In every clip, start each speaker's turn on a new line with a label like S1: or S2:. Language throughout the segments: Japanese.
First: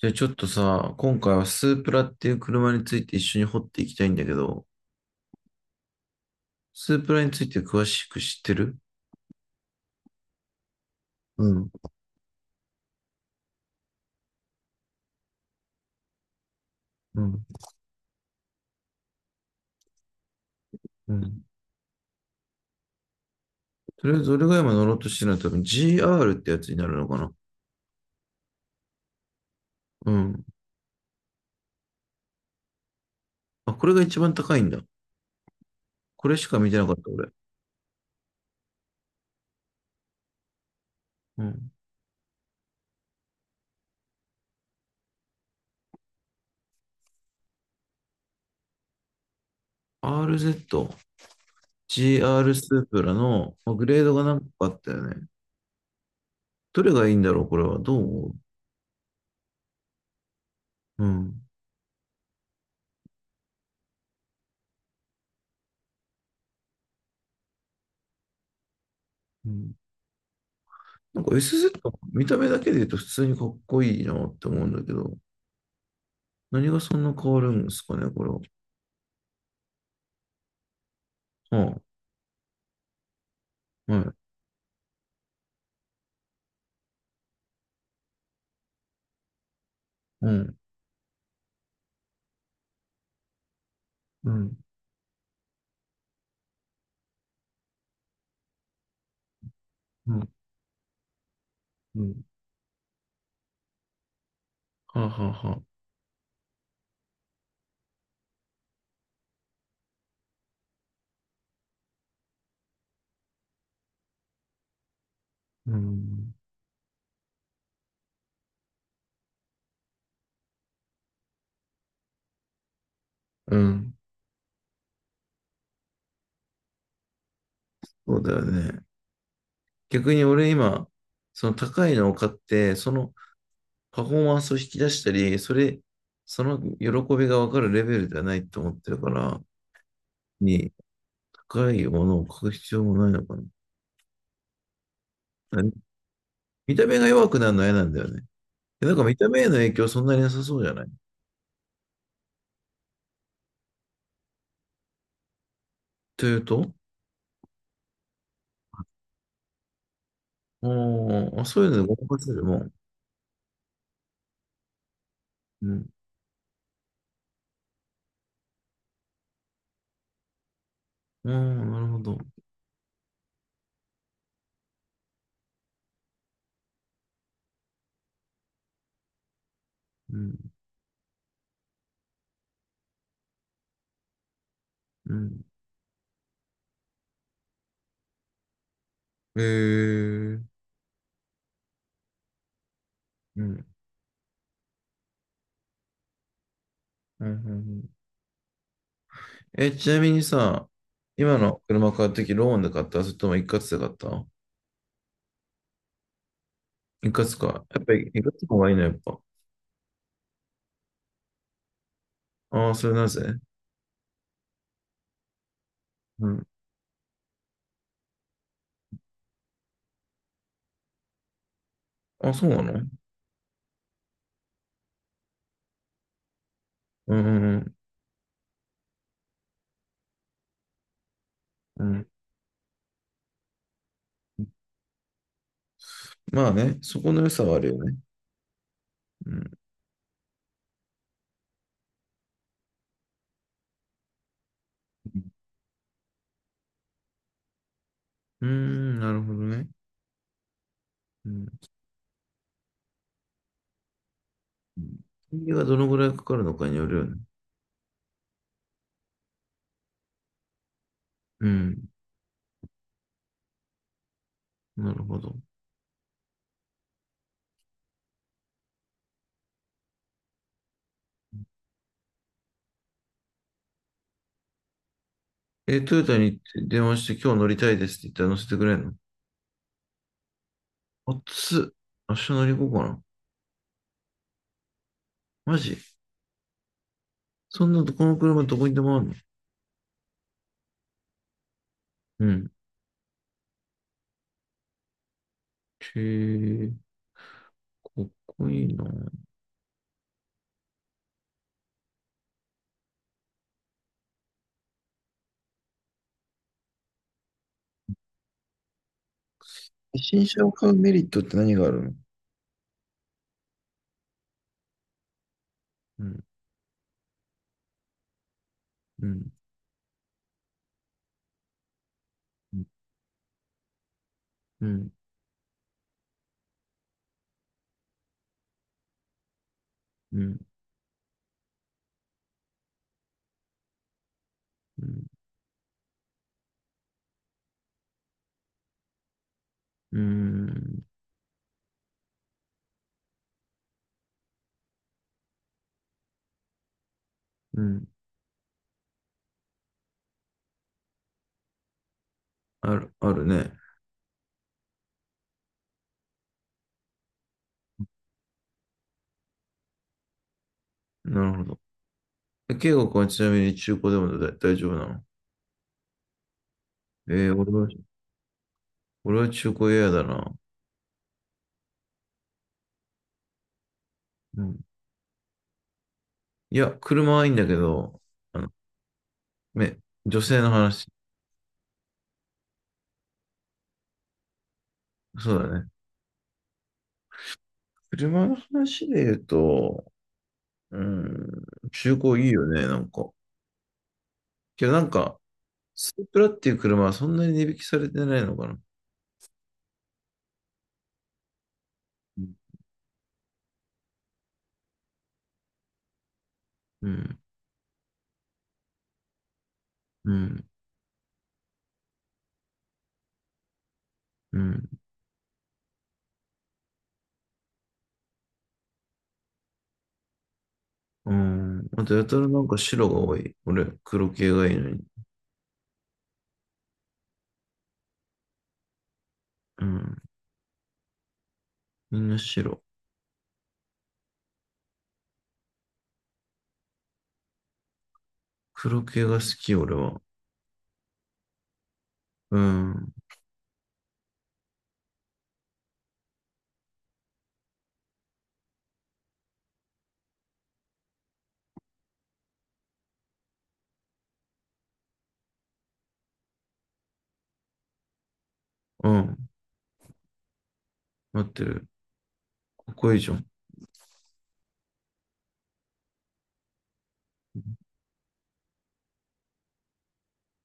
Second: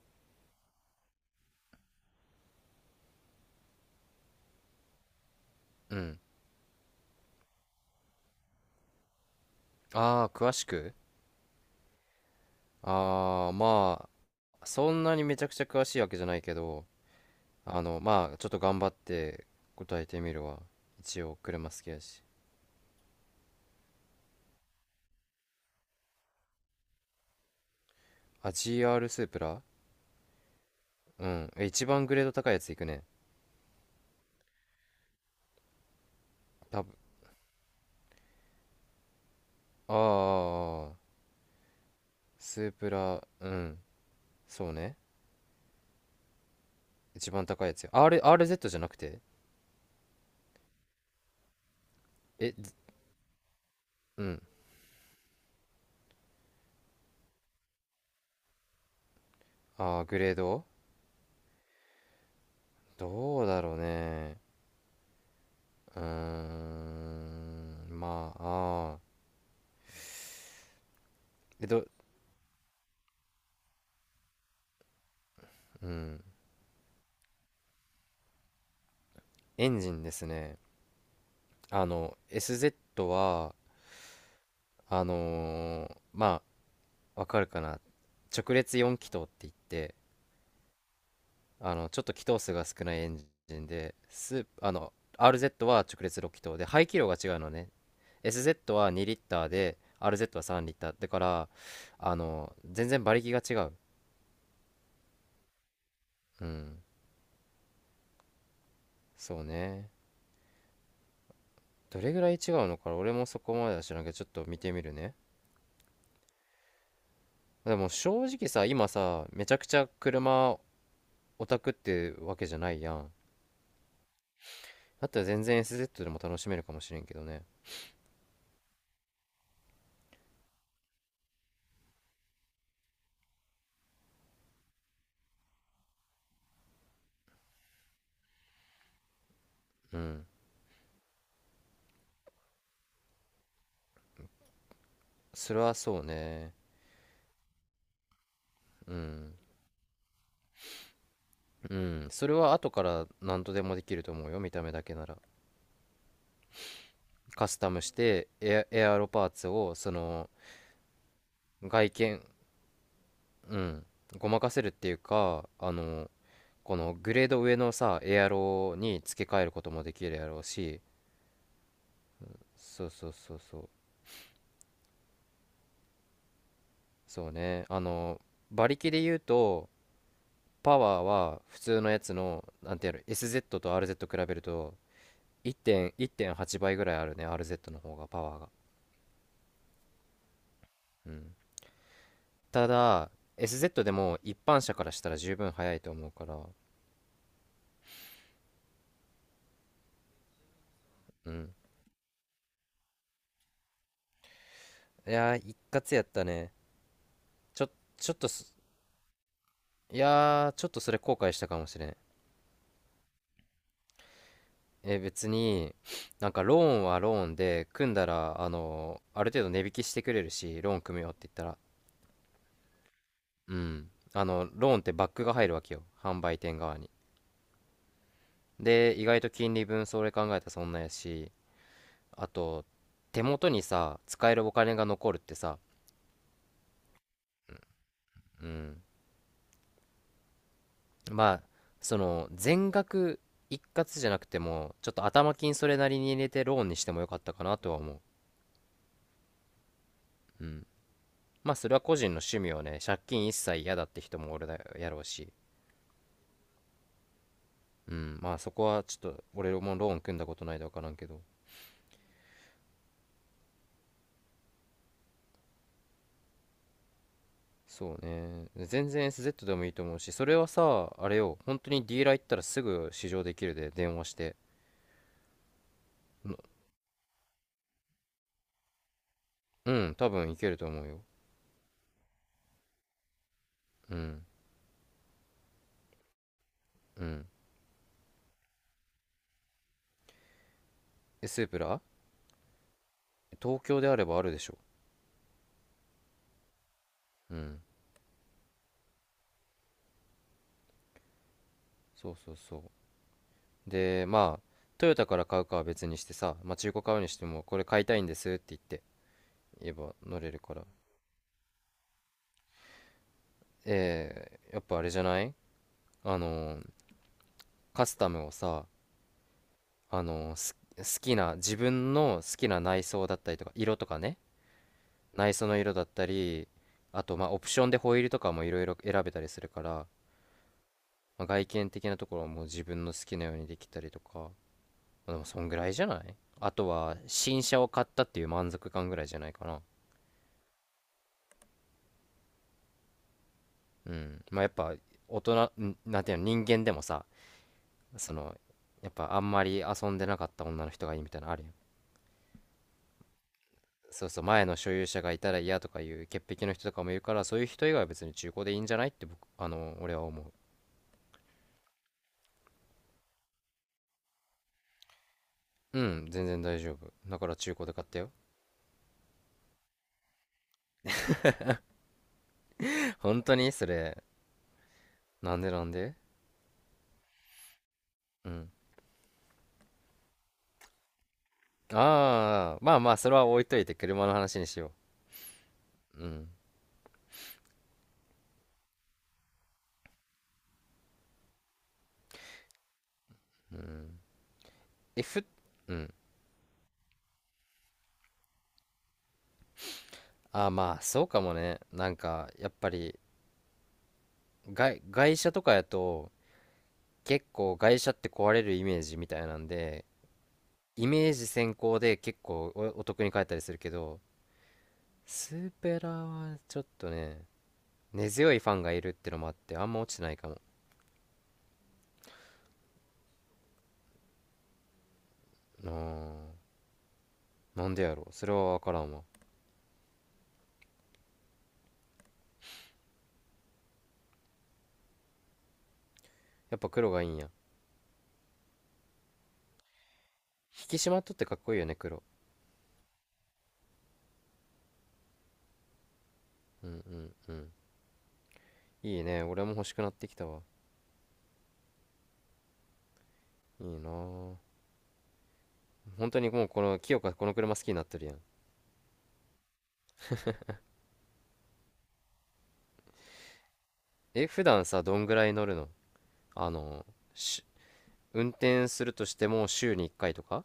S1: じゃあちょっとさ、今回はスープラっていう車について一緒に掘っていきたいんだけど、
S2: うん。
S1: スープラについて詳しく知ってる？
S2: ああ、詳しく。
S1: うん、
S2: まあ、そんなにめちゃくちゃ詳しいわけじゃないけど、
S1: うん、
S2: まあ、ちょっと頑張って答えてみるわ。
S1: う
S2: 一応、
S1: ん。
S2: 車好きやし。
S1: とりあえず俺が今乗ろうとしてるのは多分 GR ってやつになるのかな？
S2: あ、GR スープラ。
S1: うん。
S2: うん。一番グレード高いやついくね。
S1: あ、これが一番高いんだ。これしか見て
S2: 多
S1: なか
S2: 分、
S1: った俺。
S2: ああ、
S1: うん。
S2: スープラ。うん。そうね。一番高いやつよ。RZ じゃなくて。
S1: RZ、GR
S2: え、
S1: ス
S2: ず
S1: ープラのまあグレード
S2: う
S1: が何
S2: ん。
S1: 個かあったよね。どれがいいんだろう、これは。どう思う？
S2: ああ、グレード。
S1: うん。
S2: どうだろうね。うーん。まあ、ああ。
S1: うん、なんか
S2: え、ど、
S1: SZ、見た目だけで言うと普通にかっこいいなって思うんだけど、
S2: うん。
S1: 何がそんな変わるんですかね、これは。は
S2: エンジンですね。SZ は、
S1: あ、はい。
S2: まあ、わかるかな。直列4気筒って言って、
S1: うん、
S2: ちょっと気筒数が少ないエンジンで、
S1: う
S2: ス
S1: ん、
S2: あの、RZ は直列6気筒で、排気量が違うのね。SZ は2リッターで、
S1: うん、
S2: RZ は3リッター。だから、
S1: うん、
S2: 全然馬力が違う。
S1: はあ、はあ、はあ。
S2: うん。そうね。どれぐらい違うのか俺もそこまでは知らんけど、ちょっと見てみるね。
S1: うん。
S2: でも正直さ、今さ、めちゃくちゃ車オタクってわけじゃないやん。
S1: うん。
S2: だったら全然 SZ でも楽しめるかもしれんけどね。
S1: そうだよね。逆に俺今、その高いのを買って、そのパフォーマンスを引き出したり、その喜びがわかるレベルではないと思ってるから、
S2: うん。
S1: に、高いものを買う必要もないのかな。
S2: それ
S1: 何
S2: はそうね。
S1: 見た目が弱くなるのは嫌なんだよね。な
S2: う
S1: んか見た
S2: ん。
S1: 目への影響そんなになさそうじゃない？
S2: うん。それは後から何とでもできると思うよ、見た目だけなら。
S1: というと、
S2: カスタムしてエアロパーツを、その、
S1: おあ、そういうの
S2: 外
S1: でごま
S2: 見、
S1: かせるもん。
S2: うん。ごまかせるっていうか、
S1: うん、
S2: このグレード上のさ、エアロに付け替えることもできるやろうし、
S1: ああ、なるほど。
S2: そうそうそうそう。そうね。馬力で言うと、
S1: うん、
S2: パワーは普通のやつの、なんてやろ、SZ と RZ 比べると
S1: うん。
S2: 1.、1.8倍ぐらいあるね、RZ の方が、パワーが。
S1: えー、
S2: うん。ただ、
S1: うん、うん、
S2: SZ でも一般車からしたら十分速いと思うから。
S1: うん。うん、え、ちなみにさ、
S2: う
S1: 今
S2: ん。
S1: の車買うとき、ローンで買った？それとも一括で買った？
S2: いやー、一括やったね。
S1: 一括
S2: ち
S1: か。
S2: ょ、
S1: やっぱり
S2: ちょっ
S1: 一括
S2: と
S1: の
S2: す、
S1: 方がいいの、やっぱ。
S2: いやー、ちょっとそれ後悔したかもしれん。
S1: ああ、それなぜ？
S2: 別に、
S1: う
S2: なんか
S1: ん。
S2: ローンはローンで、組んだら、ある程度値引きしてくれるし、ローン組むよって言ったら。
S1: あ、そうなの？
S2: うん。ローンってバックが入るわけよ、販売店側に。
S1: うん、うん、
S2: で、意外と金利分それ考えたらそんなやし、
S1: うん。うん、
S2: あと、手元にさ、使えるお金が残るってさ。
S1: まあね、そこの良さはあるよね。
S2: うん。
S1: うん。
S2: まあ、全額一括じゃなくても、ちょっと頭金それなりに入れてローンにしてもよかったかなとは思う。
S1: うーん、なるほどね。
S2: うん。
S1: うん。
S2: まあ、それは個人の趣味をね、借金一切嫌だって人も俺だ、やろうし。
S1: 金利がどのぐらいかかるのかによるよね。
S2: うん。まあ、そこはちょっと、俺もローン組んだことないで分からんけど。
S1: うん。なるほど。
S2: そうね。全然 SZ でもいいと思うし、それはさ、あれよ、本当にディーラー行ったらすぐ試乗できるで、電話して。
S1: え、トヨタに電話して今日乗りたいですって言ったら乗せてくれんの？
S2: うん、多分いけると思うよ。
S1: 暑っ。明日乗り行こうかな。
S2: うん、
S1: マジ？
S2: うん。
S1: そんなとこの車どこにでもあるの？
S2: え、スープラ？
S1: うん。
S2: 東京であればあるでしょ。
S1: へえ、
S2: うん、
S1: かっこいいな。
S2: そうそうそう。で、まあ、トヨタから買うかは別にしてさ、まあ、中古買うにしても、これ買いたいんですって言って、言えば乗
S1: 新
S2: れる
S1: 車を
S2: から。
S1: 買うメリットって何があるの？
S2: やっぱあれじゃない？
S1: う
S2: あ
S1: ん、
S2: のー、カスタムをさ、
S1: うん、
S2: あのー、す好きな、自分の好き
S1: う
S2: な
S1: ん、
S2: 内装だったりとか、色とかね、
S1: うん、
S2: 内装の色だったり、あと、まあ、オプションでホイールとかもいろいろ選べたりするから、
S1: うん、
S2: まあ、外見的なところはもう自分の好きなようにできたりとか、ま
S1: うん、
S2: あ、でもそんぐらいじゃない？あとは新車を買ったっていう満足感ぐらいじゃないかな。
S1: うん、
S2: うん。まあ、やっぱ大人ん、なんていうの、人間でもさ、そのやっぱあんまり遊んでなかった女の人がいいみたいなのあるやん。
S1: ある、あるね。
S2: そうそう、前の所有者がいたら嫌とかいう潔癖の人とかもいるから、そういう人以外は別に中古でいいんじゃないって、僕あの俺は思う。
S1: なるほど。え、圭吾君はちなみに中古でも大丈夫なの？
S2: うん、全然大丈夫
S1: え
S2: だか
S1: ー、
S2: ら
S1: 俺
S2: 中古
S1: は、
S2: で買ったよ。
S1: 俺は中古嫌だな。
S2: 本当にそれ。
S1: うん。
S2: なんで、なんで。
S1: いや、車はいいんだけど、
S2: う
S1: あの、
S2: ん。
S1: め、女性の話。
S2: ああ、まあまあ、それは置いといて車の話にしよ
S1: そうだね。
S2: う。うん。
S1: 車の話で言うと、うん、中古いいよね、なんか。
S2: うん。
S1: けどなん
S2: え、
S1: か、
S2: ふ、う
S1: ス
S2: ん。
S1: ープラっていう車はそんなに値引きされてないのかな。
S2: ああ、まあ、そうかもね。なん
S1: う
S2: か、
S1: ん、
S2: やっぱり、外車とかやと、
S1: うん、
S2: 結構外車って壊れるイメージみたいなんで、
S1: うん、
S2: イメージ先行で結構お得に買えたりするけど、
S1: うん。
S2: スーペラはちょっとね、根強いファンがいるってのもあって、あんま落ちてないかも。
S1: うん、あと、やたらなんか白が多い。俺、黒系がいいのに。
S2: あーなんでやろう。それはわからんわ。
S1: うん、みんな白。
S2: やっぱ黒がいいんや。
S1: 黒系が好き、俺は。
S2: 引き締まっとってかっこいいよね、黒。
S1: うん、
S2: うんうんうん。いいね。俺も欲しくなってきたわ。いいなぁ。本当にもう、清香、この車好きになってるやん。
S1: うん、待ってる。ここいいじゃん。
S2: え、普段さ、どんぐらい乗るの？あの、し、運転するとしても週に1回とか。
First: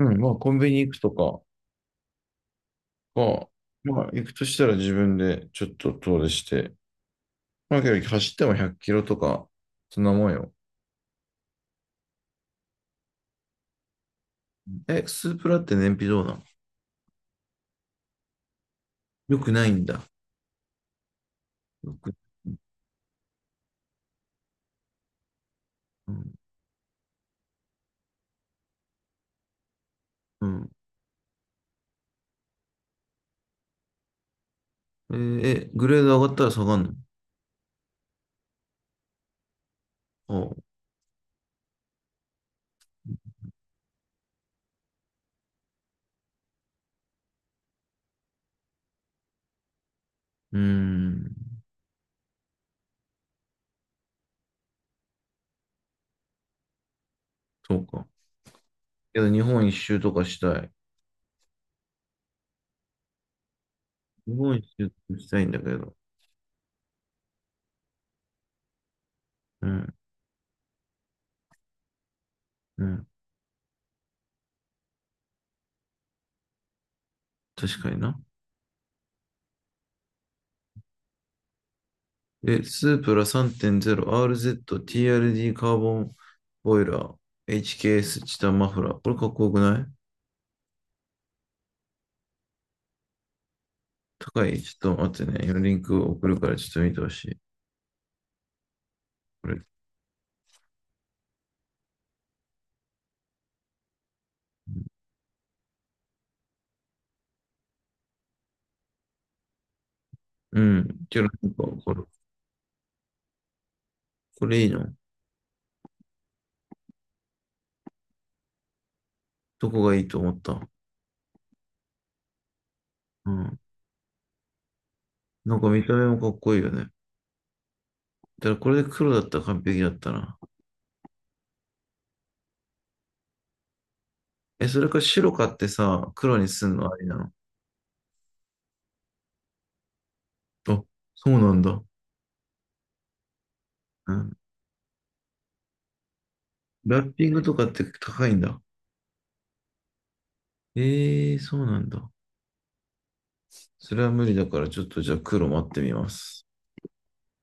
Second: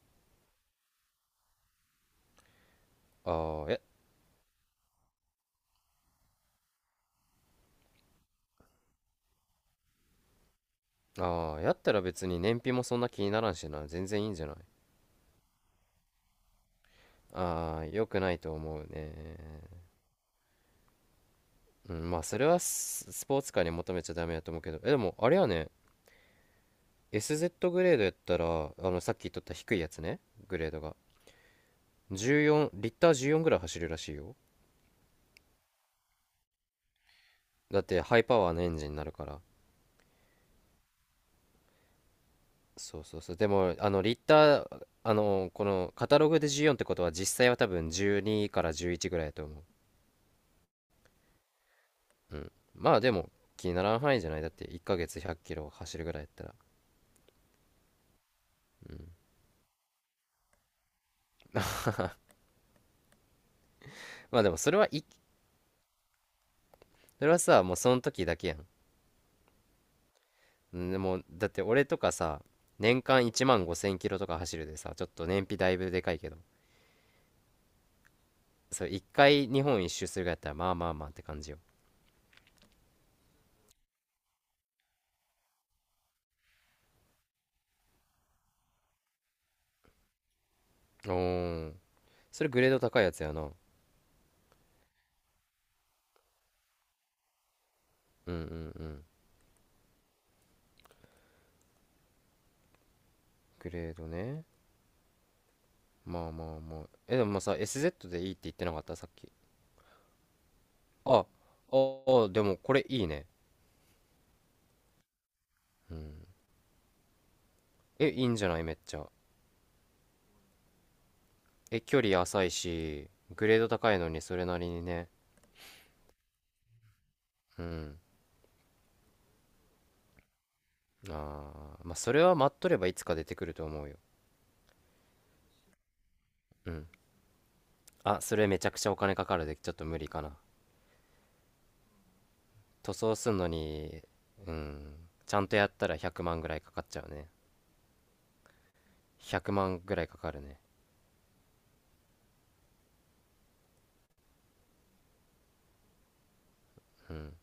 S1: うん、まあ、コンビニ行くとかが、
S2: ああ、え、
S1: まあ、行くとしたら自分でちょっと遠出して、まあ、けど走っても100キロとか、そんなもんよ。
S2: ああ、やったら別に燃費もそんな気にならんしな。全然いいんじゃない？
S1: え、スープラって燃費どうなん？
S2: ああ、良くないと思う
S1: よくない
S2: ね。
S1: んだ。よ
S2: うん、
S1: く、
S2: まあ、それはスポーツカーに求めちゃダメだと思うけど。でも、あれやね。
S1: うん、
S2: SZ グレードやったら、さっき言っとった低いやつね。
S1: う
S2: グレ
S1: ん。
S2: ードが。14、リッター14ぐらい走るらしいよ。
S1: えーえ、グレード上がったら下がんの？
S2: だってハイパワーのエンジンになるから。
S1: ああ、
S2: そうそうそう。でも、リッター、このカタログで14ってことは、実際は多分12から11ぐらいだと思
S1: うーん、
S2: う。うん。まあ、でも気にならん範囲じゃない？だって1ヶ月1 0 0キロ走るぐらいやったら。
S1: そうか。けど日本一周とかしたい。日
S2: まあ、で
S1: 本
S2: も、
S1: 一周とかしたいんだけど。
S2: それはさ、もうその時だけやん。
S1: うん、
S2: うん。でも、だって俺とかさ、
S1: う
S2: 年
S1: ん、
S2: 間1万5 0キロとか走るでさ、ちょっと燃費だいぶでかいけど。
S1: 確かにな。
S2: そう、1回日本一周するぐらいやったら、まあまあまあって感じよ。
S1: え、スープラ 3.0RZTRD カーボンボイラー HKS チケーエスチタンマフラー。これかっこよくない？
S2: おー、それグレード高いやつやな。うん。
S1: 高い？ちょっと待ってね。今リンク送るからちょっと見てほしい。
S2: うん。うん。
S1: これ。
S2: グレードね。まあまあまあ。え、でもまあさ、SZ でいいって言ってなかったさっき？
S1: うん。ち
S2: あ、
S1: ょ
S2: あ
S1: っとなんかこれ。
S2: あ、でもこれいいね。
S1: これいいの？
S2: うん。え、いいんじゃない？めっちゃ。
S1: どこがいいと思った？
S2: え、距離浅いし、
S1: う
S2: グレ
S1: ん。
S2: ード高いのにそれなりにね。
S1: なんか見た目もかっこいいよね。
S2: うん。
S1: だからこれで黒だったら完璧だったな。
S2: ああ、まあそれは待っとればいつか出てくると思うよ。
S1: え、それか白買ってさ、黒にす
S2: う
S1: ん
S2: ん。
S1: のありなの？
S2: あ、それめちゃくちゃお金かかるで、ちょっと無理かな。
S1: あ、そうなんだ。
S2: 塗装すんのに。
S1: うん。
S2: うん。ちゃんとやったら100万ぐらいかかっち
S1: ラ
S2: ゃ
S1: ッ
S2: う
S1: ピ
S2: ね。
S1: ングとかって高いんだ。
S2: 100万ぐらいかかるね。
S1: えー、そうなんだ。それは無理だから、ちょっとじゃあ黒待ってみます。
S2: うん。